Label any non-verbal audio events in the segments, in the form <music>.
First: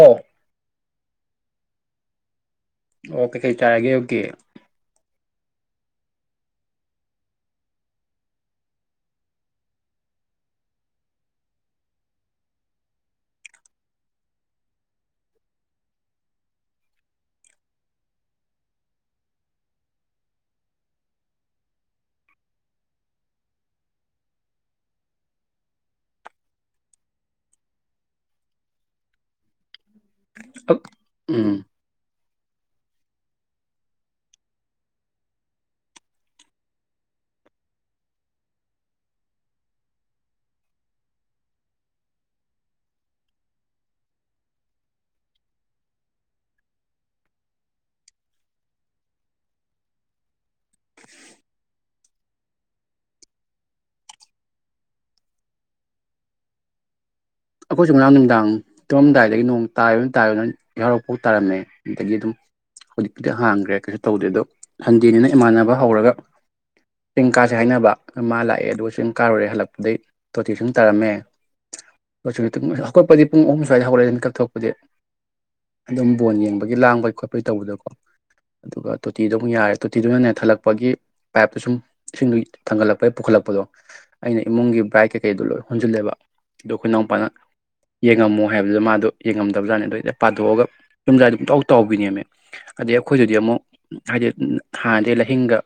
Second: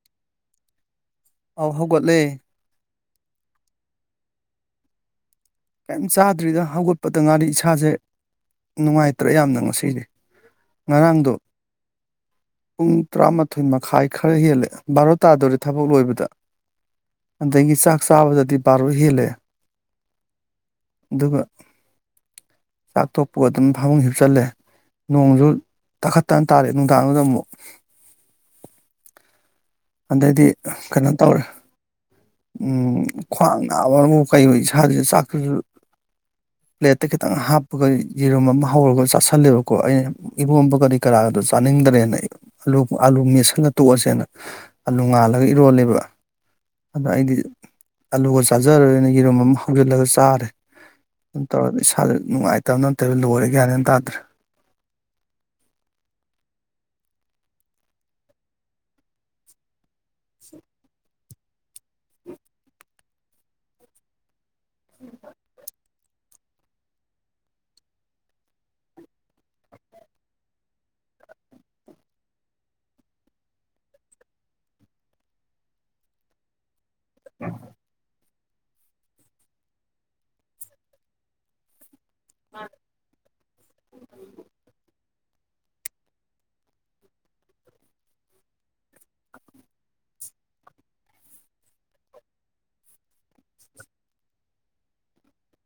ꯑꯣ ꯑꯥꯎ ꯍꯧꯒꯠꯂꯦ ꯑꯣ ꯀꯩꯀꯩ ꯆꯥꯔꯒꯦ ꯑꯌꯨꯛ ꯀꯤ ꯀꯩꯝ ꯆꯥꯗ꯭ꯔꯤꯗ ꯍꯧꯒꯠꯄꯗ ꯉꯥꯔꯤ ꯏꯁꯥꯁꯦ ꯅꯨꯡꯉꯥꯏꯇ꯭ꯔꯦ ꯌꯥꯝꯅ ꯉꯁꯤꯗꯤ ꯉꯔꯥꯡꯗꯣ ꯄꯨꯡ ꯇꯔꯥꯃꯥꯊꯣꯏ ꯃꯈꯥꯏ ꯈꯔ ꯍꯦꯜꯂꯦ ꯕꯥꯔꯣ ꯇꯥꯗꯣꯔꯦ ꯊꯕꯛ ꯂꯣꯏꯕꯗ ꯑꯗꯒꯤ ꯆꯥꯛ ꯆꯥꯕꯗꯗꯤ ꯕꯥꯔꯣ ꯍꯦꯜꯂꯦ ꯑꯗꯨꯒ ꯆꯥꯛꯊꯣꯛꯄꯨ ꯑꯗꯨꯝ ꯐꯃꯨꯡ ꯍꯤꯞꯆꯜꯂꯦ ꯅꯣꯡꯁꯨ ꯇꯥꯈꯠꯇꯟ ꯇꯥꯔꯦ ꯅꯨꯡꯗꯥꯡꯗꯨꯗ ꯑꯃꯨꯛ ꯑꯗꯩꯗꯤ ꯑꯛ ꯀꯩꯅꯣ ꯇꯧꯔꯦ ꯎꯝ ꯎ ꯈ꯭ꯋꯥꯡ ꯅꯥꯕ ꯑꯃꯕꯨ ꯀꯩ ꯏꯁꯥꯗꯁꯨ ꯆꯥꯛꯇꯁꯨ ꯄ꯭ꯂꯦꯠꯇ ꯈꯤꯇꯪ ꯍꯥꯞꯄꯒ ꯌꯦꯔꯨꯝ ꯑꯃ ꯍꯧꯔꯒ ꯆꯥꯥꯁꯜꯂꯦꯕꯀꯣ ꯑꯩꯅ ꯏꯔꯣꯝꯕ ꯀꯔꯤ ꯀꯔꯥꯗꯣ ꯆꯥꯅꯤꯡꯗ꯭ꯔꯦꯅ ꯑꯂꯨ ꯑꯥꯂꯨ ꯃꯦꯠꯁꯜꯂ ꯇꯣꯛꯑꯁꯦꯅ ꯑꯥꯂꯨ ꯉꯥꯜꯂꯒ ꯏꯔꯣꯜꯂꯦꯕ ꯑꯗꯣ ꯑꯩꯗꯤ ꯑꯂꯨꯒ ꯆꯥꯖꯔꯣꯏꯅ ꯌꯦꯔꯨꯝ ꯑꯃ ꯍꯧꯖꯤꯜꯂꯒ ꯆꯥꯔꯦ ꯑꯗꯨꯝ ꯇꯧꯔꯒ ꯏꯁꯥꯥꯁ ꯅꯨꯡꯉꯥꯏꯇꯕ ꯅꯠꯇꯦꯕ ꯂꯣꯏꯔꯦ ꯌꯥꯅꯦꯅ ꯇꯥꯗ꯭ꯔꯦ ꯑꯩꯈꯣꯏ ꯁꯨ ꯉꯥ ꯔꯥꯡ ꯅꯨꯃꯤꯗꯥꯡ ꯇꯨꯝꯃꯥꯝꯗꯥꯏꯗꯒꯤ ꯅꯣꯡ ꯇꯥ ꯇꯥ ꯅ ꯌꯥꯎꯔꯛꯄꯥꯎ ꯇꯥꯔꯝꯃꯦ ꯑꯗꯨꯗꯒꯤ ꯑꯗꯨꯝ ꯍꯧꯖꯤꯛꯄꯨꯗꯤ ꯍꯥꯡꯈ꯭ꯔꯦ ꯀꯩꯁꯨ ꯇꯧꯗꯦ ꯑꯗꯣ ꯁꯟꯗꯦꯅꯤꯅ ꯏꯃꯥꯟꯅꯕ ꯍꯧꯔꯒ ꯆꯤꯡ ꯀꯥꯁꯦ ꯍꯥꯏꯅꯕ ꯃꯥ ꯂꯥꯛꯑꯦ ꯑꯗꯨꯒ ꯆꯤꯡ ꯀꯥꯔꯨꯔꯦ ꯍꯜꯂꯛꯄꯗꯒꯤ ꯇꯣꯇꯤ ꯏꯁꯤꯡ ꯇꯥꯔꯝꯃꯦ ꯍꯧꯠꯄꯗꯤ ꯄꯨꯡ ꯑꯍꯨꯝ ꯁ꯭ꯋꯥꯏꯗ ꯍꯧꯒꯠꯛꯑꯦ ꯑꯗꯨꯅ ꯀꯛꯊꯣꯛꯄꯗꯤ ꯑꯗꯨꯝ ꯕꯣꯟ ꯌꯦꯡꯕꯒꯤ ꯂꯥꯡꯕꯩ ꯈꯣꯠꯄꯩ ꯇꯧꯕꯗꯀꯣ ꯑꯗꯨꯒ ꯇꯣꯇꯤꯗ ꯑꯃꯨꯛ ꯌꯥꯔꯦ ꯇꯣꯇꯤꯗꯨꯅ ꯊꯜꯂꯛꯄꯒꯤ ꯄꯥꯏꯞꯇꯨ ꯁꯨꯝ ꯁꯤꯡꯗꯨ ꯊꯥꯡꯒꯠꯂꯛꯄꯩ ꯄꯨꯈꯠꯂꯛꯄꯗꯣ ꯑꯩꯅ ꯏꯃꯨꯡꯒꯤ ꯕ꯭ꯔꯥꯏꯠ ꯀꯩꯀꯩꯗꯣ ꯂꯣꯏ ꯍꯣꯟꯖꯜꯂꯦꯕ ꯑꯩꯈꯣꯏꯅꯥꯎꯄꯥꯅ ꯌꯦꯡꯉꯝꯃꯣ ꯍꯥꯏꯕꯗꯨ ꯃꯥꯗꯣ ꯌꯦꯡꯉꯝꯗꯕꯖꯥꯠꯅꯦ ꯑꯗꯣ ꯌ ꯄꯥꯊꯣꯛꯑꯒ ꯌꯨꯝꯖꯥꯏꯗꯣ ꯄꯨꯇꯥꯎ ꯇꯥꯎꯕꯤꯅꯦꯃꯦ ꯑꯗꯩ ꯑꯩꯈꯣꯏꯁꯨꯗꯤ ꯑꯃꯨꯛ ꯍꯥꯏꯗꯤ ꯍꯥꯟꯅꯗꯤ ꯂꯥꯏꯍꯤꯡꯒ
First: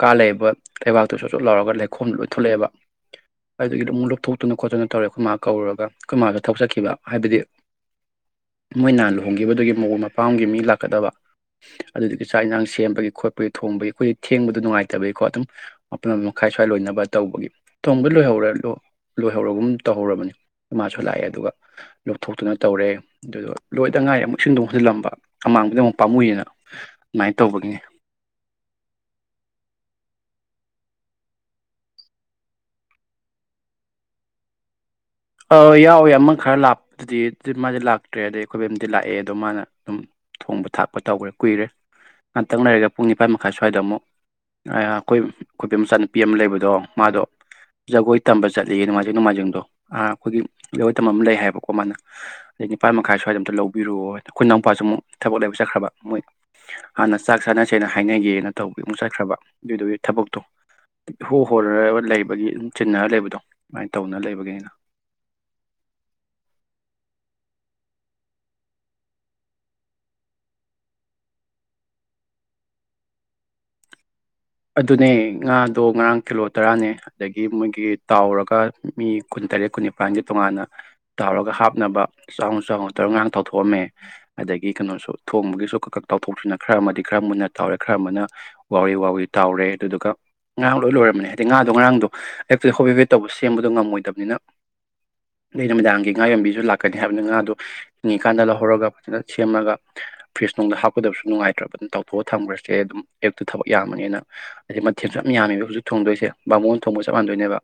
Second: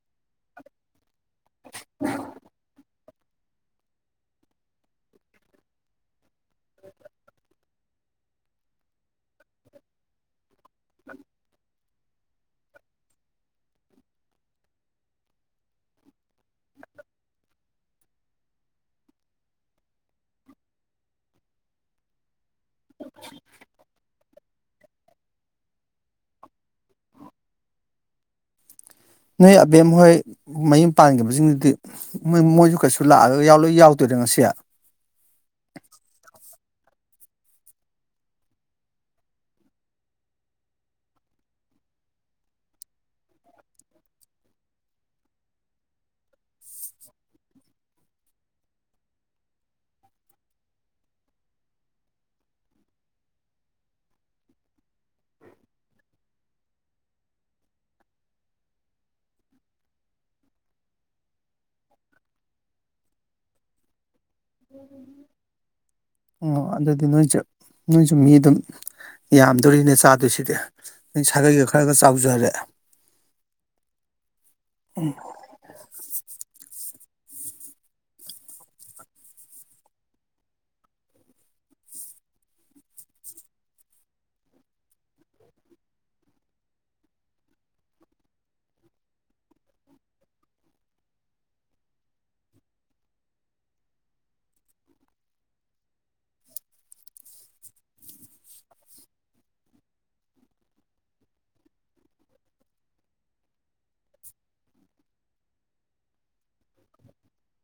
ꯀꯥ ꯂꯩꯕ ꯂꯩꯕꯥꯛꯇꯨꯁꯨꯁꯨꯣꯠ ꯂꯥꯎꯔꯒ ꯂꯩꯈꯣꯝ ꯂꯣꯏ ꯊꯣꯛꯂꯛꯑꯦꯕ ꯑꯗꯨꯗꯒꯤꯗꯤ ꯑꯗꯨꯝꯛ ꯂꯨꯞꯊꯣꯛꯇꯅ ꯈꯣꯠꯇꯅ ꯇꯧꯔꯦ ꯑꯩꯈꯣꯏ ꯃꯥ ꯀꯧꯔꯒ ꯀꯣꯏ ꯃꯥ ꯗꯣ ꯊꯕꯛ ꯆꯠꯈꯤꯕꯥ ꯍꯥꯏꯕꯗꯤ ꯃꯣꯏꯅꯍꯥꯟ ꯂꯨꯍꯣꯡꯈꯤꯕꯗꯨꯒꯤ ꯃꯑꯣꯡ ꯃꯄꯥꯝꯒꯤ ꯃꯤ ꯂꯥꯛꯀꯗꯕ ꯑꯗꯨꯗꯒꯤ ꯆꯥꯛ ꯏꯟꯥꯡ ꯁꯦꯝꯕꯒꯤ ꯈꯣꯠꯄꯒꯤ ꯊꯣꯡꯕꯒꯤ ꯑꯩꯈꯣꯏꯗꯤ ꯊꯦꯡꯕꯗ ꯅꯨꯡꯉꯥꯏꯇꯕꯒꯤꯀꯣ ꯑꯗꯨꯝ ꯃꯄꯟ ꯃꯈꯥꯏ ꯁ꯭ꯋꯥꯏ ꯂꯣꯏꯅꯕ ꯇꯧꯕꯒꯤ ꯊꯣꯡꯗ ꯂꯣꯏꯍꯧꯔ ꯂꯣꯏꯍꯧꯔꯒꯨꯝ ꯇꯧꯍꯧꯔꯕꯅꯤ ꯃꯥꯁꯨ ꯂꯥꯛꯑꯦ ꯑꯗꯨꯒ ꯂꯧꯊꯣꯛꯇꯨꯅ ꯇꯧꯔꯦ ꯑꯗꯨꯗ ꯂꯣꯏꯗ ꯉꯥꯏꯔ ꯑꯃꯨꯛ ꯑꯦꯁꯤꯡꯗꯣ ꯍꯟꯖꯤꯜꯂꯝꯕ ꯑꯃꯃꯥꯡꯕꯗ ꯑꯃꯨꯛ ꯄꯥꯝꯃꯨꯏꯦꯅ ꯑꯗꯨꯃꯥꯏꯅ ꯇꯧꯕꯒꯤꯅꯤ ꯅꯣꯏ ꯑꯕꯦꯝ ꯍꯣꯏ ꯃꯌꯨꯝ ꯄꯥꯟꯈꯤꯕꯁꯤꯡꯗꯨꯗꯤ ꯃꯣꯏꯁꯨ ꯀꯩꯁꯨ ꯂꯥꯛꯑꯒ ꯂꯣꯏ ꯌꯥꯎꯗꯣꯏꯔ ꯉꯁꯤ ꯑ ꯌꯥꯎꯋꯦ ꯑꯃ ꯈꯔ ꯂꯥꯄꯗꯨꯗꯤ ꯃꯥꯗꯤ ꯂꯥꯛꯇ꯭ꯔꯦ ꯑꯗꯩ ꯑꯩꯈꯣꯏꯕꯦꯝꯗꯤ ꯂꯥꯛꯑꯦ ꯑꯗꯣ ꯃꯥꯅ ꯑꯨꯝ ꯊꯣꯡꯕ ꯊꯥꯛꯄ ꯇꯧꯒ꯭ꯔꯦ ꯀꯨꯏꯔꯦ ꯉꯥꯛꯇꯪ ꯂꯩꯔꯒ ꯄꯨꯡ ꯅꯤꯄꯥꯟ ꯃꯈꯥꯏ ꯁ꯭ꯋꯥꯏꯗ ꯑꯃꯨꯛ ꯑ ꯑꯈꯣꯏ ꯑꯈꯣꯏꯕꯦꯝ ꯃꯆꯥꯅꯨꯄꯤ ꯑꯃ ꯂꯩꯕꯗꯣ ꯃꯥꯗꯣ ꯖꯒꯣꯏ ꯇꯝꯕ ꯆꯠꯂꯤꯌꯦ ꯅꯣꯡꯃꯥꯏꯖꯤꯡ ꯅꯣꯡꯃꯥꯏꯖꯤꯡꯗꯣ ꯑ ꯑꯈꯣꯏꯒꯤ ꯖꯒꯣꯏ ꯇꯝꯕ ꯑꯃ ꯂꯩ ꯍꯥꯏꯌꯦꯕꯀꯣ ꯃꯥꯅ ꯑꯗꯩ ꯅꯤꯄꯥꯥꯟ ꯃꯈꯥꯏ ꯁ꯭ꯋꯥꯏꯗ ꯑꯝꯇ ꯂꯧꯕꯤꯔꯨꯑꯏ ꯑꯈꯣꯏ ꯅꯥꯎꯄꯥꯁꯨ ꯑꯃꯨꯛ ꯊꯕꯛ ꯂꯩꯕ ꯆꯠꯈ꯭ꯔꯕ ꯃꯣꯏ ꯍꯥꯟꯅ ꯆꯥꯛ ꯆꯥꯅꯁꯦꯅ ꯍꯥꯏꯅꯒꯦꯅ ꯇꯧꯕ ꯑꯃꯨꯛ ꯆꯠꯈ꯭ꯔꯕ ꯑꯗꯨꯏꯗꯨꯒꯤ ꯊꯕꯛꯇꯣ ꯍꯣ ꯍꯣꯔꯔ ꯂꯩꯕꯒꯤ ꯑꯗꯨꯝ ꯆꯤꯟꯅꯔ ꯂꯩꯕꯗꯣ ꯁꯃꯥꯏꯅ ꯇꯧꯅ ꯂꯩꯕꯒꯤꯅꯤꯗ ꯑꯣ ꯑꯗꯨꯗꯤ ꯅꯣꯏꯁꯖꯨ ꯅꯣꯏꯖꯨ ꯃꯤ ꯑꯗꯨꯝ ꯌꯥꯝꯗꯣꯔꯤꯅꯦ ꯆꯥꯗꯣꯏꯁꯤꯗꯤ ꯅ ꯁꯥꯒꯩꯒ ꯈꯔꯒ ꯆꯥꯎꯖꯔꯦ ꯑꯗꯨꯅꯦ ꯉꯥꯗꯣ ꯉꯔꯥꯡ ꯀꯤꯜꯂꯣꯠ ꯇꯔꯥꯅꯦ ꯑꯗꯒꯤ ꯃꯣꯏꯒꯤ ꯇꯥꯎꯔꯒ ꯃꯤ ꯀꯨꯟ ꯇꯔꯦꯠ ꯀꯨꯟ ꯅꯤꯄꯥꯟꯒꯤ ꯇꯣꯉꯥꯟꯅ ꯇꯥꯎꯔꯒ ꯍꯥꯞꯅꯕ ꯆꯥꯎꯅ ꯆꯥꯎꯅ ꯇꯥꯎꯔꯒ ꯉꯔꯥꯡ ꯇꯥꯎꯊꯣꯛꯑꯝꯃꯦ ꯑꯗꯒꯤ ꯀꯅꯣꯁꯨ ꯊꯣꯡꯕꯒꯤꯁꯨ ꯀꯛꯀꯛ ꯇꯥꯎꯊꯣꯛꯁꯤꯅ ꯈꯔ ꯑꯃꯗꯤ ꯈꯔ ꯃꯨꯟꯅ ꯇꯥꯎꯔꯦ ꯈꯔ ꯑꯃꯅ ꯋꯥꯎꯔꯤ ꯋꯥꯎꯔꯤ ꯇꯥꯎꯔꯦ ꯑꯗꯨꯗꯨꯒ ꯉꯔꯥꯡ ꯂꯣꯏ ꯂꯣꯏꯔꯝꯅꯦ ꯑꯗꯩ ꯉꯥꯗꯣ ꯉꯔꯥꯡꯗꯣ ꯍꯦꯛꯇ ꯍꯣꯕꯦꯕꯦ ꯇꯧꯕ ꯁꯦꯝꯕꯗꯣ ꯉꯝꯃꯣꯏꯗꯕꯅꯤꯅ ꯑꯗꯩ ꯃꯨꯃꯤꯗꯥꯡꯒꯤ ꯉꯥ ꯌꯣꯟꯕꯤꯁꯨ ꯂꯥꯛꯀꯅꯤ ꯍꯥꯏꯕꯅꯤ ꯉꯥꯗꯨ ꯍꯤꯡꯉꯤꯀꯥꯟꯗ ꯂꯧꯍꯧꯔꯒ ꯐꯖꯅ ꯁꯦꯝꯔꯒ ꯐ꯭ꯔꯤꯖꯅꯨꯡꯗ ꯍꯥꯞꯀꯗꯕꯁꯨ ꯅꯨꯡꯉꯥꯏꯇ꯭ꯔꯕ ꯑꯗꯨꯅ ꯇꯧꯊꯣꯛꯑ ꯊꯝꯈ꯭ꯔꯁꯦ ꯑꯗꯨꯝ ꯑꯌꯨꯛꯇ ꯊꯕꯛ ꯌꯥꯝꯕꯅꯤꯅ ꯍꯥꯏꯗꯤ ꯃꯊꯦꯜꯁꯨ ꯌꯥꯝꯃꯦꯕ ꯍꯧꯖꯤꯛ ꯊꯣꯡꯗꯣꯏꯁꯦ ꯕꯥꯃꯣꯟ ꯊꯣꯡꯕ ꯆꯞ ꯃꯥꯟꯗꯣꯏꯅꯦꯕ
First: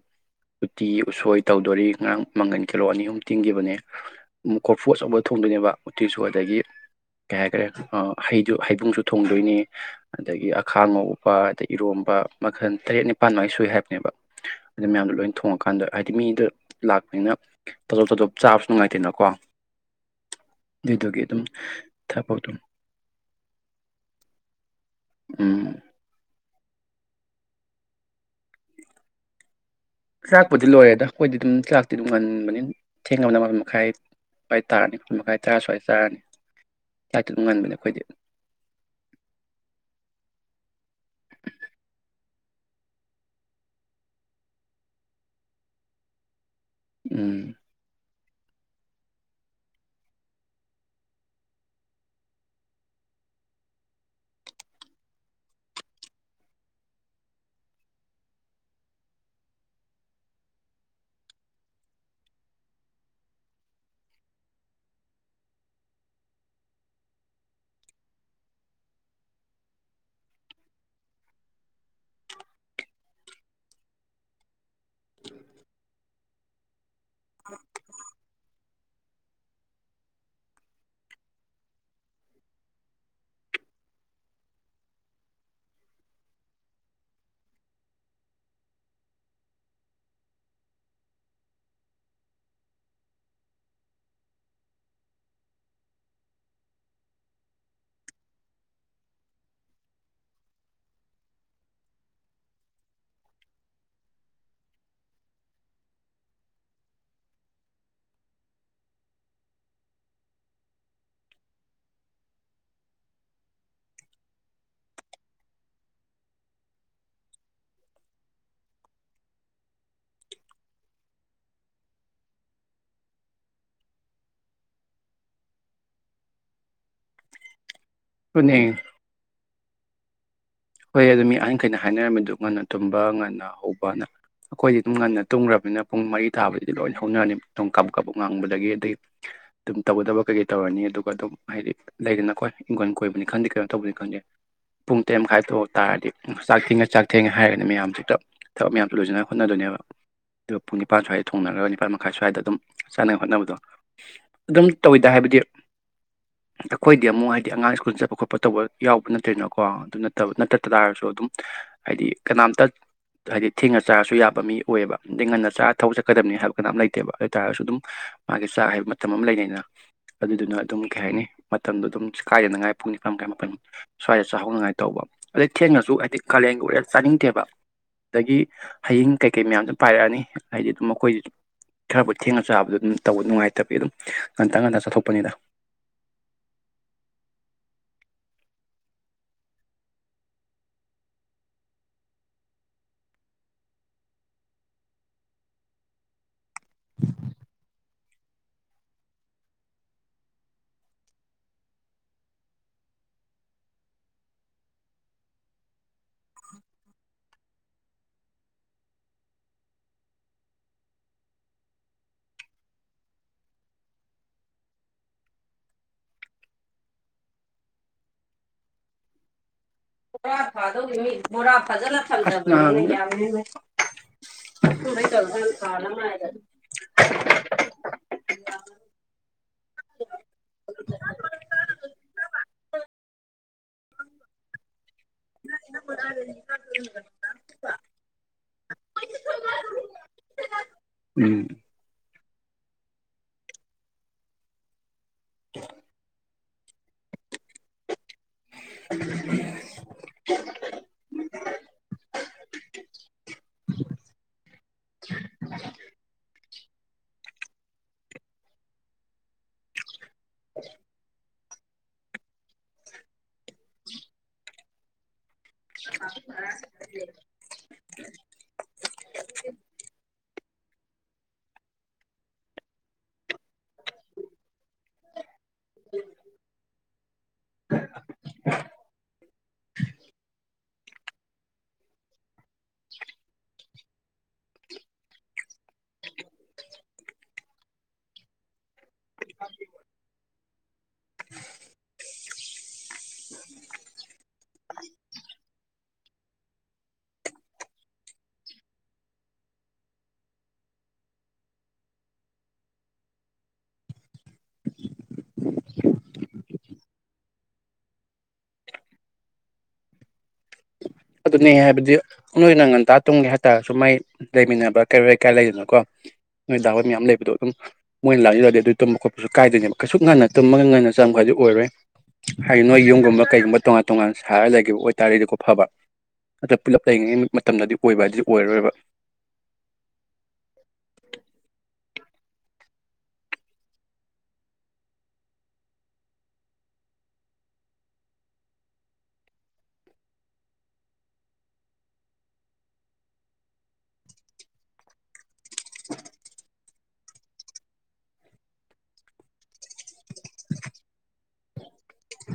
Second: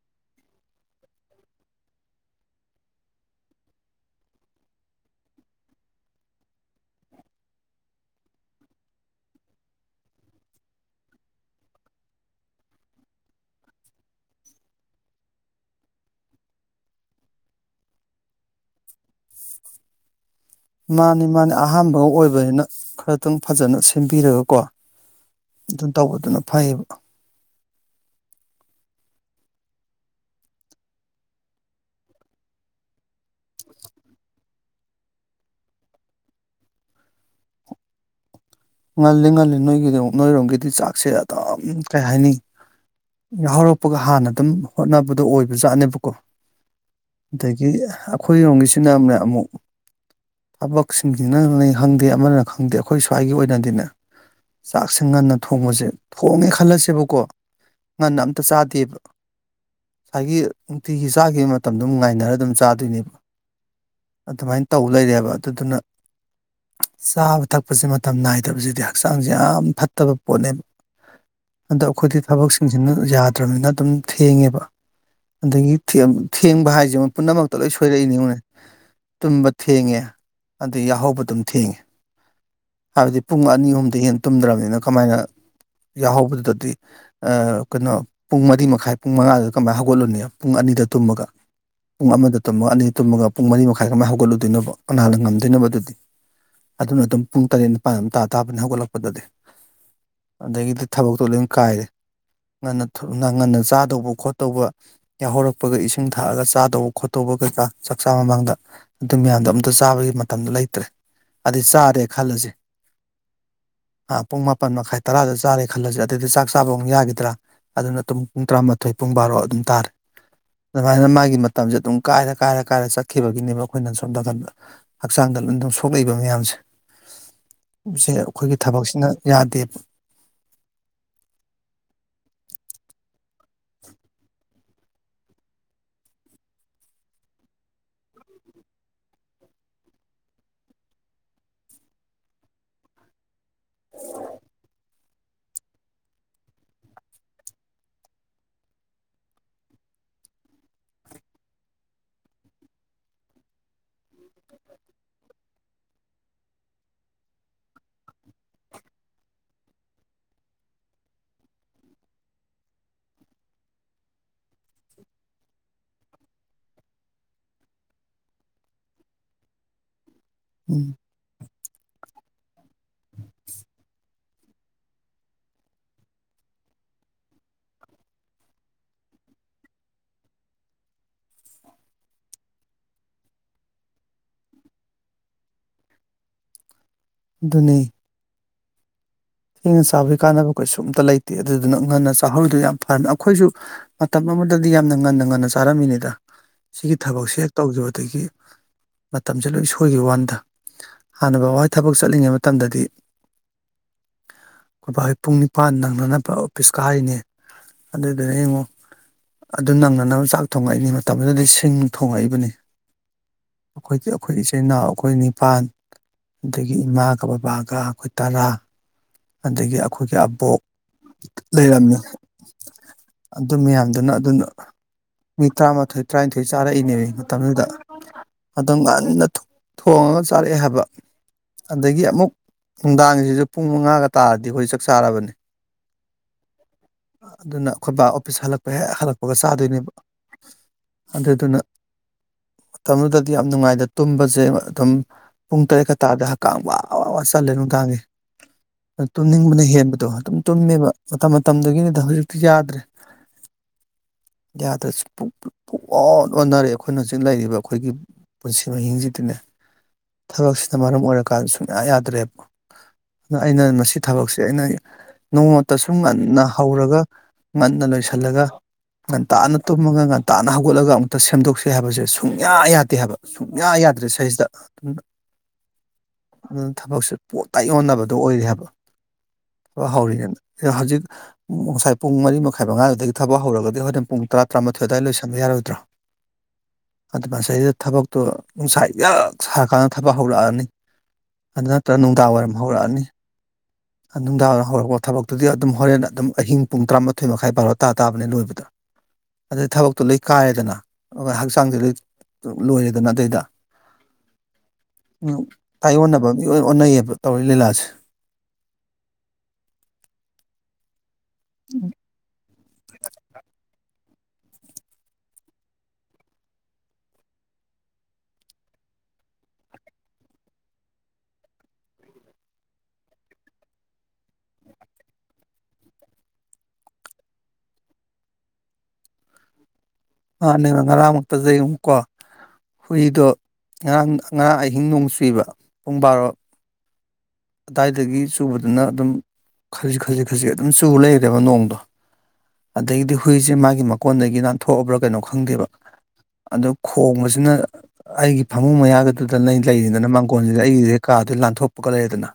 ꯎꯇꯤ ꯎꯁꯣꯏ ꯇꯧꯗꯣꯔꯤ ꯉꯔꯥꯡ ꯃꯪꯒꯟ ꯀꯤꯂꯣ ꯑꯅꯤ ꯑꯍꯨꯝ ꯇꯤꯡꯒꯤꯕꯅꯦ ꯎꯝ ꯀꯣꯔꯐꯨ ꯑꯆꯧꯕ ꯊꯣꯡꯗꯣꯏꯅꯦꯕ ꯎꯇꯤꯁꯨ ꯑꯗꯒꯤ ꯀꯩ ꯍꯥꯏꯈꯔꯦ ꯍꯩ ꯍꯩꯕꯨꯡꯁꯨ ꯊꯣꯡꯗꯣꯏꯅꯤ ꯑꯗꯒꯤ ꯑꯈꯥꯉꯧ ꯄ ꯑꯗꯩ ꯏꯔꯣꯝꯕ ꯃꯈꯟ ꯇꯔꯦꯠ ꯅꯤꯄꯥꯟ ꯃꯥꯏ ꯁꯨꯏ ꯍꯥꯏꯕꯅꯦꯕ ꯑꯗꯨ ꯃꯌꯥꯝꯗꯣ ꯂꯣꯏꯅ ꯊꯣꯡꯉꯀꯥꯟꯗ ꯍꯥꯏꯗꯤ ꯃꯤꯗ ꯂꯥꯛꯄꯅꯤꯅ ꯇꯖꯣꯞ ꯇꯖꯣꯞ ꯆꯥꯕꯁꯨ ꯅꯨꯡꯉꯥꯏꯇꯦꯅꯀꯣ ꯑꯗꯨꯏꯗꯨꯒꯤ ꯃꯥꯅꯤ ꯑꯗꯨꯝ ꯃꯥꯅꯤ ꯑꯍꯥꯟꯕꯒ ꯊꯕꯛꯇꯣ ꯑꯣꯏꯕꯅꯤꯅ ꯈꯔꯇꯪ ꯐꯖꯅ ꯁꯤꯟꯕꯤꯔꯀꯣ ꯎꯝ ꯑꯗꯨꯟ ꯇꯧꯕꯗꯨꯅ ꯐꯩꯌꯦꯕꯀꯣ ꯆꯥꯛꯄꯨꯗꯤ ꯂꯣꯏꯔꯦꯗ ꯑꯈꯣꯏꯗꯤ ꯑꯗꯨꯝ ꯆꯥꯛꯇꯤ ꯑꯗꯨꯝ ꯉꯟꯕꯅꯤꯅ ꯊꯦꯡꯉꯕꯤꯗ ꯃꯄꯟ ꯃꯈꯥꯏ ꯍꯣꯏ ꯇꯥꯔꯅꯤ ꯃꯥꯄꯟ ꯃꯈꯥꯏ ꯇꯔꯥ ꯁ꯭ꯋꯥꯏꯗ ꯆꯥꯔꯅꯤ ꯆꯥꯛꯇꯤ ꯑꯗꯨꯝ ꯉꯟꯕꯅꯦ ꯑꯈꯣꯏꯗꯤ ꯉꯜꯂꯤ ꯉꯜꯂꯤ ꯅꯣꯏꯒꯤꯗꯤ ꯅꯣꯏꯔꯣꯝꯒꯤꯗꯤ ꯆꯥꯛꯁꯦ ꯑꯗꯨꯝ ꯀꯩ ꯍꯥꯏꯅꯤ ꯌꯥꯎꯍꯧꯔꯛꯄꯒ ꯍꯥꯟꯅ ꯑꯗꯨꯝ ꯍꯣꯠꯅꯕꯗꯣ ꯑꯣꯏꯕꯖꯥꯠꯅꯦꯕꯀꯣ ꯎꯝ ꯑꯗꯒꯤ ꯑꯈꯣꯏꯔꯣꯝꯒꯤꯁꯤꯅ ꯑꯃꯅ ꯑꯃꯨꯛ ꯊꯕꯛꯁꯤꯡꯁꯤꯅꯅ ꯈꯪꯗꯦ ꯑꯃꯅ ꯈꯪꯗꯦ ꯑꯈꯣꯏ ꯁ꯭ꯋꯥꯏꯒꯤ ꯑꯣꯏꯅꯗꯤꯅꯦ ꯆꯥꯛꯁꯦ ꯉꯟꯅ ꯊꯣꯡꯕꯁꯦ ꯊꯣꯡꯉꯦ ꯈꯜꯂꯁꯦꯕꯀꯣ ꯉꯟꯅ ꯑꯝꯇ ꯆꯥꯗꯦꯕ ꯉꯁꯥꯏꯒꯤ ꯅꯨꯡꯇꯤꯒꯤ ꯆꯥꯈꯤꯕ ꯃꯇꯝꯗꯣꯝ ꯉꯥꯏꯅꯔ ꯑꯗꯨꯝ ꯆꯥꯗꯣꯏꯅꯦꯕ ꯑꯗꯨꯃꯥꯏꯅ ꯇꯧ ꯂꯩꯔꯦꯕ ꯑꯗꯨꯗꯨꯅ ꯆꯥꯕ ꯊꯛꯄꯁꯦꯃ ꯃꯇꯝ ꯅꯥꯏꯗꯕꯁꯤꯗꯤ ꯍꯛꯆꯥꯡꯁꯦ ꯌꯥꯝ ꯐꯠꯇꯕ ꯄꯣꯠꯅꯦꯠ ꯑꯗ ꯑꯈꯣꯏꯗꯤ ꯊꯕꯛꯁꯤꯡꯖꯤꯅ ꯌꯥꯗ꯭ꯔꯝꯅꯤꯅ ꯑꯗꯨꯝ ꯊꯦꯡꯉꯦꯕ ꯑꯗꯒꯤ ꯊꯦꯝ ꯊꯦꯡꯕ ꯍꯥꯏꯖꯦ ꯃ ꯄꯨꯝꯅꯃꯛꯇ ꯂꯣꯏ ꯁꯣꯏꯔꯛꯏꯅꯤ ꯌꯦꯡꯉꯨꯅꯦ ꯇꯨꯝꯕ ꯊꯦꯡꯉꯦ ꯑꯗꯩ ꯌꯥꯍꯧꯕ ꯑꯗꯨꯝ ꯊꯦꯡꯉꯦ ꯍꯥꯏꯕꯗꯤ ꯄꯨꯡ ꯑꯅꯤ ꯑꯍꯨꯝꯗꯒꯤ ꯍꯦꯟꯅ ꯇꯨꯝꯗ꯭ꯔꯝꯅꯤꯅ ꯀꯃꯥꯏꯅ ꯌꯥꯎꯍꯧꯕꯗꯨꯗꯗꯤ ꯑ ꯀꯩꯅꯣ ꯄꯨꯡ ꯃꯔꯤ ꯃꯈꯥꯏ ꯄꯨꯡ ꯃꯉꯥꯗ ꯀꯃꯥꯏꯅ ꯍꯧꯒꯠꯂꯨꯅꯤ ꯄꯨꯡ ꯑꯅꯤꯗ ꯇꯨꯝꯃꯒ ꯄꯨꯡ ꯑꯃꯗ ꯇꯨꯝꯃꯒ ꯑꯅꯤ ꯇꯨꯝꯃꯒ ꯄꯨꯡ ꯃꯔꯤ ꯃꯈꯥꯏ ꯀꯃꯥꯏꯅ ꯍꯧꯒꯠꯂꯨꯗꯣꯏꯅꯣꯕ ꯀꯅꯥꯅ ꯉꯝꯗꯣꯏꯅꯣꯕ ꯑꯗꯨꯗꯤ ꯑꯗꯨꯅ ꯑꯗꯨꯝ ꯄꯨꯡ ꯇꯔꯦꯠ ꯅꯤꯄꯥꯟ ꯑꯗꯨꯝ ꯇꯥ ꯇꯥꯕꯅꯤ ꯍꯧꯒꯠꯂꯛꯄꯗꯗꯤ ꯑꯗꯒꯤꯗꯤ ꯊꯕꯛꯇꯣ ꯂꯣꯏꯅ ꯀꯥꯏꯔꯦ ꯉꯟꯅ ꯊꯨ ꯉꯟꯅ ꯆꯥꯗꯧꯕ ꯈꯣꯠꯇꯧꯕ ꯌꯥꯍꯧꯔꯛꯄꯒ ꯏꯁꯤꯡ ꯊꯛꯑꯒ ꯆꯥꯗꯧꯕ ꯈꯣꯠꯇꯧꯕ ꯀꯩꯀꯥ ꯆꯥꯛꯆꯥ ꯃꯃꯥꯡꯗ ꯑꯗꯨ ꯃꯌꯥꯝꯗꯣ ꯑꯝꯇ ꯆꯥꯕꯒꯤ ꯃꯇꯝꯗꯣ ꯂꯩꯇ꯭ꯔꯦ꯫ ꯑꯗꯤ ꯆꯥꯔꯦ ꯈꯜꯂꯖꯤ ꯑꯥ ꯄꯨꯡ ꯃꯥꯄꯟ ꯃꯈꯥꯏ ꯇꯔꯥꯗ ꯆꯥꯔꯦ ꯈꯜꯂꯖꯤ ꯑꯗꯏꯗꯤ ꯆꯥꯛ ꯆꯥꯕ ꯑꯃꯨꯛ ꯌꯥꯒꯤꯗ꯭ꯔꯥ꯫ ꯑꯗꯨꯅ ꯇꯨꯝ ꯄꯨꯡ ꯇꯔꯥꯃꯥꯊꯣꯏ ꯄꯨꯡ ꯕꯥꯔꯣ ꯑꯗꯨꯝ ꯇꯥꯔꯦ꯫ ꯑꯗꯨꯃꯥꯏꯅ ꯃꯥꯒꯤ ꯃꯇꯝꯖꯦ ꯑꯗꯨꯝ ꯀꯥꯏꯔ ꯀꯥꯏꯔ ꯀꯥꯏꯔ ꯆꯠꯈꯤꯕꯒꯤꯅꯦꯕ ꯑꯈꯣꯏꯅ ꯁꯣꯝ ꯅꯥꯀꯟꯗ꯫ ꯍꯛꯆꯥꯡꯗ ꯅꯨꯟꯗ ꯁꯣꯛꯂꯛꯏꯕ ꯃꯌꯥꯝꯁꯦ꯫ ꯁꯤꯅ ꯑꯈꯣꯏꯒꯤ ꯑꯗꯨꯅꯦ ꯊꯕꯛꯁꯤꯅ ꯌꯥꯗꯦꯕ꯫ ꯍꯣꯏ ꯑꯗꯨ ꯃꯤ ꯑꯍꯟꯈꯩꯅ ꯍꯥꯏꯅꯔꯝꯃꯤꯗꯨ ꯉꯟꯅ ꯇꯨꯝꯕ ꯉꯟꯅ ꯍꯧꯕꯅ꯫ ꯑꯈꯣꯏꯗꯤ ꯑꯗꯨꯝ ꯉꯟꯅ ꯇꯨꯝꯈ꯭ꯔꯕꯅꯤꯅ ꯄꯨꯡ ꯃꯔꯤ ꯇꯥꯕꯗꯗꯤ ꯂꯣꯏ ꯍꯧꯅꯔꯅꯤ ꯇꯨꯝ ꯀꯕꯨꯛ ꯀꯕꯨꯛ ꯉꯥꯡꯕꯗꯒꯤ ꯑꯗꯩ ꯑꯗꯨꯝ ꯇꯧꯒꯗꯕ ꯀꯩꯀꯩ ꯇꯧꯔꯅꯤ ꯑꯗꯨꯒ ꯑꯗꯨꯝ ꯍꯥꯏꯗꯤ ꯂꯩꯗꯅ ꯀꯣꯏ ꯏꯪꯒꯣꯜ ꯀꯣꯏꯕꯅꯤ ꯈꯪꯗꯦ ꯀꯩꯅꯣ ꯇꯧꯕꯅꯤ ꯈꯪꯗꯦ ꯄꯨꯡ ꯇꯔꯦꯠꯃ ꯃꯈꯥꯏ ꯇꯣ ꯇꯥꯔꯗꯤ ꯆꯥꯛ ꯊꯦꯡꯉꯦ ꯆꯥꯛ ꯊꯦꯡꯉꯦ ꯍꯥꯏꯔꯅꯤ ꯃꯌꯥꯝꯖꯦ ꯇ ꯊꯕꯛ ꯃꯌꯥꯝꯖꯦ ꯂꯣꯏꯖꯤꯅ ꯍꯣꯠꯅꯗꯣꯏꯅꯦꯕ꯫ ꯑꯗꯨ ꯄꯨꯡ ꯅꯤꯄꯥꯟ ꯁ꯭ꯋꯥꯏꯗ ꯊꯣꯡꯅꯔꯒ ꯅꯤꯄꯥꯥꯟ ꯃꯈꯥꯏ ꯁ꯭ꯋꯥꯏꯗ ꯑꯗꯨꯝ ꯆꯥꯟꯅꯩ ꯍꯣꯠꯅꯕꯗꯣ ꯑꯗꯨꯝ ꯇꯧꯋꯤꯗ ꯍꯥꯏꯕꯗꯤ ꯑꯈꯣꯏꯗꯤ ꯑꯃꯨꯛ ꯍꯥꯏꯗꯤ ꯑꯉꯥꯡ ꯁ꯭ꯀꯨꯜ ꯆꯠꯄ ꯈꯣꯠꯄ ꯇꯧꯕ ꯌꯥꯎꯕ ꯅꯠꯇꯔꯦꯗꯅꯀꯣ ꯑꯗꯨꯅ ꯇꯕ ꯅꯠꯇꯠꯇ ꯇꯥꯔꯁꯨ ꯑꯗꯨꯝ ꯍꯥꯏꯗꯤ ꯀꯅꯥꯝꯇ ꯍꯥꯏꯗꯤ ꯊꯦꯡꯅ ꯆꯥꯔꯁꯨ ꯌꯥꯕ ꯃꯤ ꯑꯣꯏꯌꯦꯕ ꯑꯩ ꯉꯟꯅ ꯆꯥꯔ ꯊꯕ ꯆꯠꯀꯗꯕꯅꯤ ꯍꯥꯏꯕ ꯀꯅꯥꯝ ꯂꯩꯇꯦꯕ ꯑꯗꯨ ꯑꯣꯏ ꯇꯥꯔꯁꯨ ꯑꯗꯨꯝ ꯃꯥꯒꯤ ꯆꯥꯛ ꯍꯥꯏꯕ ꯃꯇꯝ ꯑꯃ ꯂꯩꯅꯩꯗꯅ ꯑꯗꯨꯗꯨꯅ ꯑꯗꯨꯝ ꯎꯝ ꯀꯩ ꯍꯥꯏꯅꯤ ꯃꯇꯝꯗꯣ ꯑꯗꯨꯝ ꯀꯥꯏꯗꯅꯉꯥꯏ ꯄꯨꯡ ꯅꯤꯄꯥꯟ ꯃꯈꯥꯏ ꯃꯥꯄꯜ ꯁ꯭ꯋꯥꯏꯗ ꯆꯥꯍꯧꯅꯉꯥꯏ ꯇꯧꯕ ꯑꯗꯩ ꯊꯦꯡꯅꯁꯨ ꯍꯥꯏꯗꯤ ꯀꯥꯂꯦꯟꯒ ꯑꯣꯏꯔꯦ ꯆꯥꯅꯤꯡꯗꯦꯕ꯫ ꯑꯗꯒꯤ ꯍꯌꯤꯡ ꯀꯩꯀꯩ ꯃꯌꯥꯝꯖꯨ ꯄꯥꯏꯔꯛꯑꯅꯤ ꯍꯥꯏꯗꯤ ꯑꯗꯨꯝ ꯑꯈꯣꯏꯖꯤ ꯈꯔꯕꯨ ꯊꯦꯡꯅ ꯆꯥꯕꯗꯣ ꯑꯗꯨꯝ ꯇꯧꯕ ꯅꯨꯡꯉꯥꯏꯇꯕꯩ ꯑꯗꯨꯝ ꯉꯟꯇꯥ ꯉꯟꯇꯥ ꯆꯠꯊꯣꯛꯄꯅꯤꯗ꯫ ꯑꯗꯨꯅꯦ ꯊꯦꯡꯅ ꯆꯥꯕꯩ ꯀꯥꯟꯅꯕ ꯀꯩꯁꯨꯨꯝꯇ ꯂꯩꯇꯦ ꯑꯗꯨꯗꯨꯅ ꯉꯟꯅ ꯆꯥꯍꯧꯔꯤꯗꯨ ꯌꯥꯝ ꯐꯅ ꯑꯈꯣꯏꯖꯨ ꯃꯇꯝ ꯑꯃꯗꯗꯤ ꯌꯥꯝꯅ ꯉꯟꯅ ꯉꯟꯅ ꯆꯥꯔꯝꯃꯤꯅꯤꯗ ꯁꯤꯒꯤ ꯊꯕꯛꯁꯦ ꯍꯦꯛ ꯇꯧꯖꯕ ꯑꯗꯒꯤ ꯃꯇꯝꯖꯦ ꯂꯣꯏ ꯁꯣꯏꯒꯤꯕ ꯋꯥꯟꯅꯤꯗ꯫ ꯍꯥꯟꯅ ꯕꯥꯕꯥ ꯍꯣꯌ ꯊꯕꯛ ꯆꯠꯂꯤꯉꯩ ꯃꯇꯝꯗꯗꯤ ꯕꯕꯥ ꯍꯣꯌ ꯄꯨꯡ ꯅꯤꯄꯥꯟ ꯅꯪꯅꯅꯕ ꯑꯣꯐꯤꯁ ꯀꯔꯤꯅꯤ ꯑꯗꯨꯗꯨꯅ ꯌꯦꯡꯉꯨ ꯑꯗꯨ ꯅꯪꯅꯅꯕ ꯆꯥꯛ ꯊꯣꯡꯉꯛꯏꯅꯤ ꯃꯇꯝꯗꯨꯗꯗꯤ ꯁꯤꯡ ꯊꯣꯡꯉꯛꯏꯕꯅꯤ꯫ ꯑꯈꯣꯏꯗꯤ ꯑꯩꯈꯣꯏ ꯏꯆꯤꯟ ꯏꯅꯥꯎ ꯑꯈꯣꯏ ꯅꯤꯄꯥꯟ꯫ ꯑꯗꯒꯤ ꯏꯃꯥꯒ ꯕꯕꯥꯒ ꯑꯈꯣꯏ ꯇꯔꯥ꯫ ꯑꯗꯒꯤ ꯑꯥ ꯑꯈꯣꯏꯒꯤ ꯕꯣꯔꯥ ꯑꯕꯣꯛ ꯐꯥꯗꯧꯗꯤ ꯃꯤ ꯕꯣꯔꯥ ꯂꯩꯔꯝꯃꯤ ꯐꯖꯅ ꯊꯝꯗꯕꯅꯤꯅ ꯌꯥꯝꯃꯦ ꯑꯗꯨ ꯃꯌꯥꯝꯗꯨꯅ ꯑꯗꯨꯅ ꯃꯤ ꯇꯔꯥꯃꯥꯊꯣꯏ ꯇꯔꯥꯅꯤꯊꯣꯏ ꯆꯥꯔꯛꯏꯅꯦꯃꯤ ꯃꯇꯝꯗꯨꯗ ꯑꯗꯨꯝ ꯉꯟꯅ ꯊꯣ ꯊꯣꯡꯉꯒ ꯆꯥꯔꯛꯑꯦ ꯍꯥꯏꯕ꯫ ꯑꯗꯒꯤ ꯑꯃꯨꯛ ꯅꯨꯡꯗꯥꯡꯖꯤꯖꯨ ꯄꯨꯡ ꯃꯉꯥꯒ ꯇꯥꯔꯗꯤ ꯑꯈꯣꯏ ꯆꯥꯛ ꯆꯥꯔꯕꯅꯤ꯫ ꯅ ꯃ <inaudible> ꯑꯗꯨꯅ ꯑꯈꯣꯏ ꯕꯥ ꯑꯣꯐꯤꯁ ꯍꯜꯂꯛꯄ ꯍꯦꯛ ꯍꯜꯂꯛꯄꯒ ꯆꯥꯗꯣꯏꯅꯦꯕ꯫ ꯎꯝ ꯑꯗꯨꯗꯨꯅ ꯃꯇꯝꯗꯨꯗꯗꯤ ꯌꯥꯝ ꯅꯨꯡꯉꯥꯏꯗ ꯇꯨꯝꯕꯖꯦ ꯑꯗꯨꯝ ꯄꯨꯡ ꯇꯔꯦꯠꯀ ꯇꯥꯗ ꯍꯥ ꯀꯥꯝ ꯋꯥ ꯋꯥꯥ ꯋꯥ ꯆꯜꯂꯦ ꯅꯨꯡꯗꯥꯡꯒꯤ꯫ ꯇꯨꯝꯅꯤꯡꯕꯅ ꯍꯦꯟꯕꯗꯣ ꯑꯗꯨꯝ ꯇꯨꯝꯃꯦꯕ ꯃꯇꯝ ꯃꯇꯝꯗꯨꯒꯤꯅꯤꯗ ꯍꯧꯖꯤꯛꯇꯤ ꯌꯥꯗ꯭ꯔꯦ꯫ ꯌꯥꯗꯔꯁꯨ ꯄꯨꯛ ꯄꯨꯛ ꯄꯨꯠ ꯑꯣꯟꯅꯔꯦ ꯑꯈꯣꯏꯅ ꯍꯧꯖꯤꯛ ꯂꯩꯔꯤꯕ ꯑꯈꯣꯏꯒꯤ ꯄꯨꯟꯁꯤ ꯃꯍꯤꯡꯖꯤꯗꯤꯅꯦ ꯊꯕꯛꯁꯤꯅ ꯃꯔꯝ ꯑꯣꯏꯔꯀꯥꯟ ꯁꯨꯡꯌꯥ ꯌꯥꯗ꯭ꯔꯦꯕ꯫ ꯑꯗꯨꯅ ꯑꯩꯅ ꯃꯁꯤ ꯊꯕꯛꯁꯦ ꯑꯩꯅ ꯅꯣꯡꯃꯇ ꯁꯨꯝ ꯉꯟꯅ ꯍꯧꯔꯒ ꯉꯟꯅ ꯂꯣꯏꯁꯜꯂꯒ ꯉꯟꯇꯥꯅ ꯇꯨꯝꯃꯒ ꯉꯟꯇꯥꯅ ꯍꯧꯒꯠꯂꯒ ꯑꯃꯨꯛꯇ ꯁꯦꯝꯗꯣꯛꯁꯤ ꯍꯥꯏꯕꯖꯦ ꯁꯨꯡꯌꯥ ꯌꯥꯗꯦ ꯍꯥꯏꯕ꯫ ꯁꯨꯡꯌꯥ ꯌꯥꯗ꯭ꯔꯦ ꯁꯩꯁꯤꯗ ꯑꯗꯨꯅ ꯊꯕꯛꯁꯦ ꯄꯣꯠ ꯇꯥꯏꯌꯣꯟꯅꯕꯗꯣ ꯑꯣꯏꯔꯦ ꯍꯥꯏꯕ ꯊꯕꯛ ꯍꯧꯔꯤꯅꯦꯅ꯫ ꯍꯧꯖꯤꯛ ꯉꯁꯥꯏ ꯄꯨꯡ ꯃꯔꯤ ꯃꯈꯥꯏ ꯃꯉꯥꯗꯨꯗꯒꯤ ꯊꯕꯛ ꯍꯧꯔꯒꯗꯤ ꯍꯣꯔꯦꯟ ꯄꯨꯡ ꯇꯔꯥ ꯇꯔꯥꯃꯊꯣꯏ ꯑꯗꯨꯋꯥꯏ ꯂꯣꯏꯁꯟꯕ ꯌꯥꯔꯣꯏꯗ꯭ꯔꯣ꯫ ꯑꯗ ꯃꯁꯩꯗ ꯊꯕꯛ ꯇꯣ ꯅꯨꯡꯁꯥ ꯌꯥꯛ ꯁꯥꯔꯀꯥꯟꯗ ꯊꯕꯛ ꯍꯧꯔꯛꯑꯅꯤ ꯑꯗꯨ ꯅꯠꯇ꯭ꯔꯒ ꯅꯨꯡꯗꯥꯡ ꯋꯥꯏꯔꯝ ꯍꯧꯔꯛꯑꯅꯤ꯫ ꯅꯨꯡꯗꯥꯡꯋ ꯍꯧꯔꯛꯄ ꯊꯕꯛꯇꯨꯗꯤ ꯑꯗꯨꯝ ꯍꯣꯔꯦꯟ ꯑꯗꯨꯝ ꯑꯍꯤꯡ ꯄꯨꯡ ꯇꯔꯥꯃꯥꯊꯣꯏ ꯃꯈꯥꯏ ꯕꯥꯔꯣ ꯇꯥ ꯇꯥꯕꯅꯦ ꯂꯣꯏꯕ꯫ ꯑꯗꯨꯗꯩꯩ ꯊꯕꯛꯇꯣ ꯂꯣꯏ ꯀꯥꯏꯔꯦꯗꯅ ꯑꯗꯨꯒ ꯍꯛꯆꯥꯡꯖꯦ ꯂꯣꯏ ꯂꯣꯏꯔꯦꯗꯅ ꯑꯗꯩꯗ ꯇꯥꯏꯌꯣꯟꯅꯕ ꯃꯤ ꯑꯣꯟ ꯑꯣꯟꯅꯩꯌꯦꯕ ꯇꯧꯔꯤ ꯂꯤꯂꯥꯖꯦ꯫ ꯑꯗꯨꯅꯦ ꯍꯥꯏꯕꯗꯤ ꯅꯣꯏꯅ ꯉꯟꯇꯥ ꯇꯨꯝꯒꯦ ꯍꯥꯏꯇꯥꯔꯁꯨ ꯃꯩ ꯂꯩꯃꯤꯟꯅꯕ ꯀꯩꯔꯣꯏꯀꯥꯏ ꯂꯩꯗꯅꯀꯣ꯫ ꯅꯣꯏ ꯗꯥ ꯍꯣꯏ ꯃꯌꯥꯝ ꯂꯩꯕꯗꯣ ꯑꯗꯨꯝ ꯃꯣꯏ ꯂꯥꯛꯅꯤꯡꯉꯗꯤ ꯑꯗꯨ ꯇꯨꯝꯕ ꯈꯣꯠꯄꯁꯨ ꯀꯥꯏꯗꯣꯏꯅꯦꯕ ꯀꯩꯁꯨ ꯉꯟꯅ ꯇꯨꯝꯃꯒ ꯉꯟꯅ ꯆꯪꯕ ꯍꯥꯏꯗꯤ ꯑꯣꯏꯔꯣꯏ꯫ ꯍꯥꯏ ꯅꯣꯏ ꯌꯨꯝꯒꯨꯝꯕ ꯀꯩꯒꯨꯝꯕ ꯇꯣꯉꯥꯟ ꯇꯣꯉꯥꯟ ꯁꯥꯔꯒ ꯂꯩꯒꯤꯕ ꯑꯣꯏꯇꯥꯔꯗꯤꯀꯣ ꯐꯕ꯫ ꯑꯗ ꯄꯨꯜꯂꯞ ꯂꯩꯔꯤꯉꯩ ꯃꯇꯝꯗꯗꯤ ꯑꯣꯏꯕ ꯍꯥꯏꯗꯤ ꯑꯣꯏꯔꯔꯣꯏꯕ꯫ ꯑꯅꯦꯕ ꯉꯔꯥꯃꯛꯇꯗ ꯌꯦꯡꯉꯨꯀꯣ ꯍꯨꯏꯗꯣ ꯉꯔꯥꯡ ꯉꯔꯥꯡ ꯑꯍꯤꯡ ꯅꯣꯡ ꯆꯨꯏꯕ ꯄꯨꯡ ꯕꯥꯔꯣ ꯑꯗꯥꯏꯗꯒꯤ ꯆꯨꯕꯗꯨꯅ ꯑꯗꯨꯝ ꯈꯖꯤꯛ ꯈꯖꯤꯛ ꯈꯖꯤꯛ ꯑꯗꯨꯝ ꯆꯨ ꯂꯩꯔꯦꯕ ꯅꯣꯡꯗꯣ꯫ ꯑꯗꯩꯗꯤ ꯍꯨꯏꯁꯦ ꯃꯥꯒꯤ ꯃꯀꯣꯟꯗꯒꯤ ꯅꯥꯟꯊꯣꯛꯑꯕ꯭ꯔꯥ ꯀꯩꯅꯣ ꯈꯪꯗꯦꯕ꯫ ꯑꯗꯨ ꯈꯣꯡꯕꯁꯤꯅ ꯑꯩꯒꯤ ꯐꯃꯨꯡ ꯃꯌꯥꯗꯨꯗ ꯅ ꯂꯩꯔꯤꯗꯅ ꯃꯥꯡꯒꯣꯟꯖꯤꯗꯤ ꯑꯩꯒꯤꯖꯦ ꯀꯥꯗ ꯂꯥꯟꯊꯣꯛꯄꯒ ꯂꯩꯔꯦꯗꯅ꯫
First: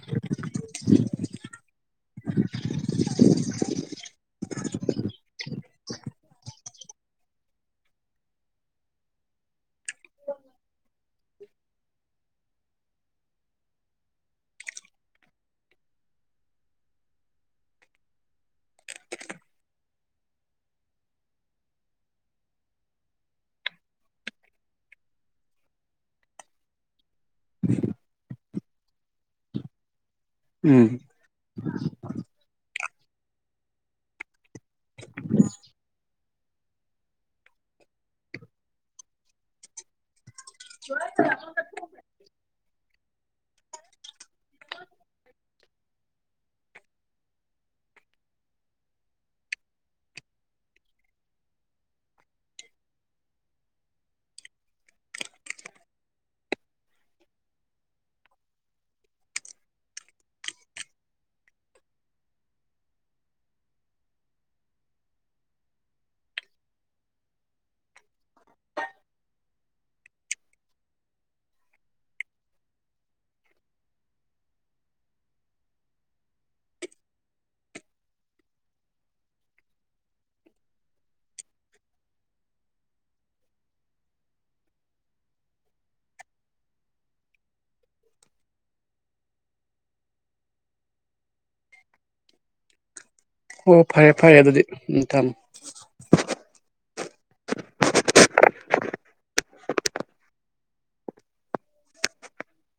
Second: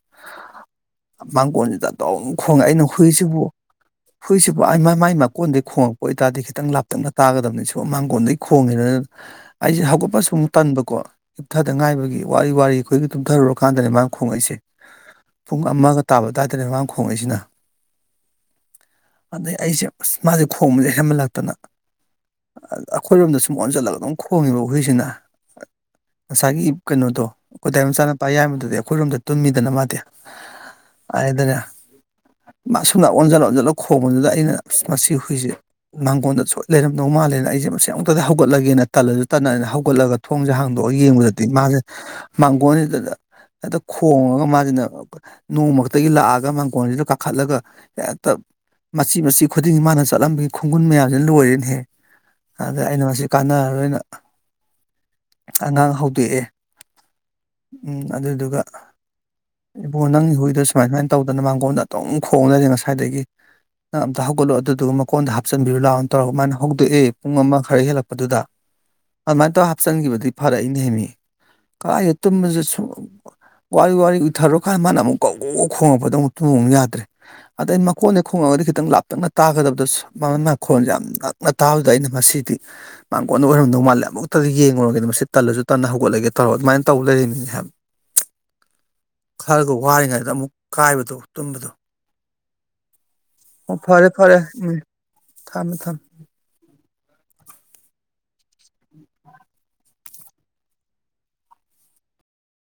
ꯃꯥꯡꯒꯣꯟꯖꯤꯗ ꯑꯗꯨꯝ ꯈꯣꯡꯉꯛ ꯑꯩꯅ ꯍꯨꯏꯁꯤꯕꯨ ꯍꯨꯏꯁꯤꯕꯨ ꯑꯥꯏ ꯃ ꯃꯥꯏ ꯃꯀꯣꯟꯗꯩ ꯈꯣꯡꯉꯛꯄ ꯑꯣꯏꯇꯥꯥꯗꯤ ꯈꯤꯇꯪ ꯂꯥꯞꯇꯛꯅ ꯇꯥꯒꯗꯕꯅꯤ ꯁꯨꯝ ꯃꯥꯡꯒꯣꯟꯗꯩ ꯈꯣꯡꯉꯦꯅ꯫ ꯑꯩꯁꯦ ꯍꯧꯒꯠꯄꯁꯨꯝ ꯇꯟꯕꯀꯣ ꯍꯤꯞꯊꯗ ꯉꯥꯏꯕꯒꯤ ꯋꯥꯔꯤ ꯋꯥꯔꯤ ꯑꯩꯈꯣꯏꯒꯤ ꯇꯨꯝꯊꯔꯨꯔꯀꯥꯟꯗꯅꯦ ꯃꯥꯅ ꯈꯣꯡꯉꯛꯏꯁꯦ꯫ ꯄꯨꯡ ꯑꯃꯒ ꯇꯥꯕ ꯑꯗꯥꯏꯗꯅꯦ ꯃꯃꯥꯡ ꯈꯣꯡꯉꯛꯏꯁꯤꯅ꯫ ꯑꯗꯩ ꯑꯩꯁꯦ ꯑꯁ ꯃꯥꯖꯦ ꯈꯣꯡꯕꯖꯦ ꯍꯦꯟꯃꯜꯂꯛꯇꯅ ꯑꯈꯣꯏꯔꯣꯝꯗ ꯁꯨꯝ ꯑꯣꯟꯁꯜꯂꯒ ꯑꯗꯨꯝ ꯈꯣꯡꯉꯦꯕ ꯍꯨꯏꯁꯤꯅ꯫ ꯉꯁꯥꯏꯒꯤ ꯀꯩꯅꯣꯗꯣ ꯑꯈꯣꯏꯗꯥꯏ ꯃꯆꯥꯅꯨꯄꯥ ꯌꯥꯏꯃꯗꯨꯗꯤ ꯑꯩꯈꯣꯏꯔꯣꯝꯗ ꯇꯨꯝꯃꯤꯗꯅ ꯃꯥꯗꯤ ꯎꯝ ꯍꯥꯏꯗꯅ ꯃꯥꯁꯨꯝꯅ ꯑꯣꯟꯁꯜ ꯑꯣꯟꯁꯜꯂꯒ ꯈꯣꯡꯕꯗꯨꯗ ꯑꯩꯅ ꯑꯁ ꯃꯁꯤ ꯍꯨꯏꯖꯦ ꯃꯥꯡꯒꯣꯟꯗ ꯁꯣꯏ ꯂꯩꯔꯝꯗꯧ ꯃꯥꯜꯂꯦꯅ ꯑꯩꯁꯦ ꯃꯁꯦ ꯑꯃꯨꯛꯇꯗ ꯍꯧꯒꯠꯂꯒꯦꯅ ꯇꯜꯂꯁꯨ ꯇꯠꯅꯅ ꯍꯧꯒꯠꯂꯒ ꯊꯣꯡꯖꯦ ꯍꯥꯡꯗꯣꯛꯑ ꯌꯦꯡꯕꯗꯗꯤ ꯃꯥꯖꯦ ꯃꯥꯡꯒꯣꯟꯖꯤꯗꯗ ꯈꯣꯡꯉꯒ ꯃꯥꯖꯤꯅ ꯅꯣꯡꯃꯛꯇꯒꯤ ꯂꯥꯛꯑꯒ ꯃꯥꯡꯒꯣꯜꯖꯤꯗ ꯀꯥꯈꯠꯂꯒ ꯍꯦꯛꯇ ꯃꯆꯤ ꯃꯆꯤ ꯈꯨꯗꯤꯡꯒꯤ ꯃꯥꯅ ꯆꯠꯂꯝꯕꯒꯤ ꯈꯣꯡꯒꯨꯟ ꯃꯌꯥꯝꯖꯤꯅ ꯂꯣꯏꯔꯦꯅꯦꯍꯦ꯫ ꯑꯗ ꯑꯩꯅ ꯃꯁꯤ ꯀꯥꯟꯅꯔꯔꯣꯏꯅ ꯑꯉꯥꯡ ꯍꯧꯗꯦꯛꯑꯦ ꯎꯝ ꯑꯗꯨꯗꯨꯒ ꯏꯕꯣ ꯅꯪꯒꯤ ꯍꯨꯏꯗꯣ ꯁꯨꯃꯥꯏ ꯁꯨꯃꯥꯏꯅ ꯇꯧꯗꯅ ꯃꯥꯡꯒꯣꯟꯗ ꯑꯗꯨꯝ ꯈꯣꯡꯂꯩꯔꯦ ꯉꯁꯥꯏꯗꯒꯤ ꯅꯪ ꯑꯝꯇ ꯍꯧꯒꯠꯂꯣ ꯑꯗꯨꯗꯨꯒ ꯃꯀꯣꯟꯗ ꯍꯥꯞꯆꯟꯕꯤꯔꯨ ꯂꯥꯎꯅ ꯇꯧꯔꯒ ꯃꯥꯅ ꯍꯧꯛꯗꯣꯛꯑꯦ ꯄꯨꯡ ꯑꯃ ꯈꯔ ꯍꯦꯜꯂꯛꯄꯗꯨꯗ꯫ ꯑꯗꯨꯃꯥꯏꯅ ꯇꯧꯔ ꯍꯥꯞꯆꯟꯒꯤꯕꯗꯩ ꯐꯔꯛꯏꯅꯦꯍꯦ ꯃꯤ ꯀꯥꯏꯗꯩꯩ ꯇꯨꯝꯕꯁꯨ ꯁꯨ ꯋꯥꯔꯤ ꯋꯥꯔꯤ ꯎꯏꯊꯔꯨꯔ ꯀꯥꯟꯗ ꯃꯥꯅ ꯑꯃꯨꯛ ꯀꯧ ꯒꯧ ꯈꯣꯡꯉꯛꯄꯗ ꯑꯃꯨꯛ ꯇꯨꯝꯃ ꯑꯃꯨꯛ ꯌꯥꯗ꯭ꯔꯦ꯫ ꯑꯗꯩ ꯃꯈꯣꯟꯗꯩ ꯈꯣꯡꯉꯒꯗꯤ ꯈꯤꯇꯪ ꯂꯥꯞꯇꯛꯅ ꯇꯥꯒꯗꯕꯗꯁꯨ ꯃ ꯃꯈꯣꯟꯁꯦ ꯌꯥꯝ ꯃꯇꯥꯎꯗ ꯑꯩꯅ ꯉꯁꯤꯗꯤ ꯃꯥꯡꯒꯣꯟꯅ ꯑꯣꯏꯔꯝꯗꯧ ꯃꯥꯜꯂꯦ ꯑꯃꯨꯛꯇꯗ ꯌꯦꯡꯉꯨꯔꯒꯦꯗ ꯃꯁꯤ ꯇꯜꯂꯁꯨ ꯇꯟꯅ ꯍꯧꯒꯠꯂꯒꯦ ꯇꯧꯔꯣ ꯑꯗꯨꯃꯥꯏꯅ ꯇꯧ ꯂꯩꯃꯤꯅꯦ ꯍꯥꯏꯕ꯫ ꯈꯔꯒ ꯋꯥꯔꯤꯉꯩꯗ ꯑꯃꯨꯛ ꯀꯥꯏꯕꯗꯣ ꯇꯨꯝꯕꯗꯣ꯫ ꯑꯣ ꯐꯔꯦ ꯐꯔꯦ ꯎꯝ ꯊꯝꯃꯦ ꯊꯝꯃꯦ꯫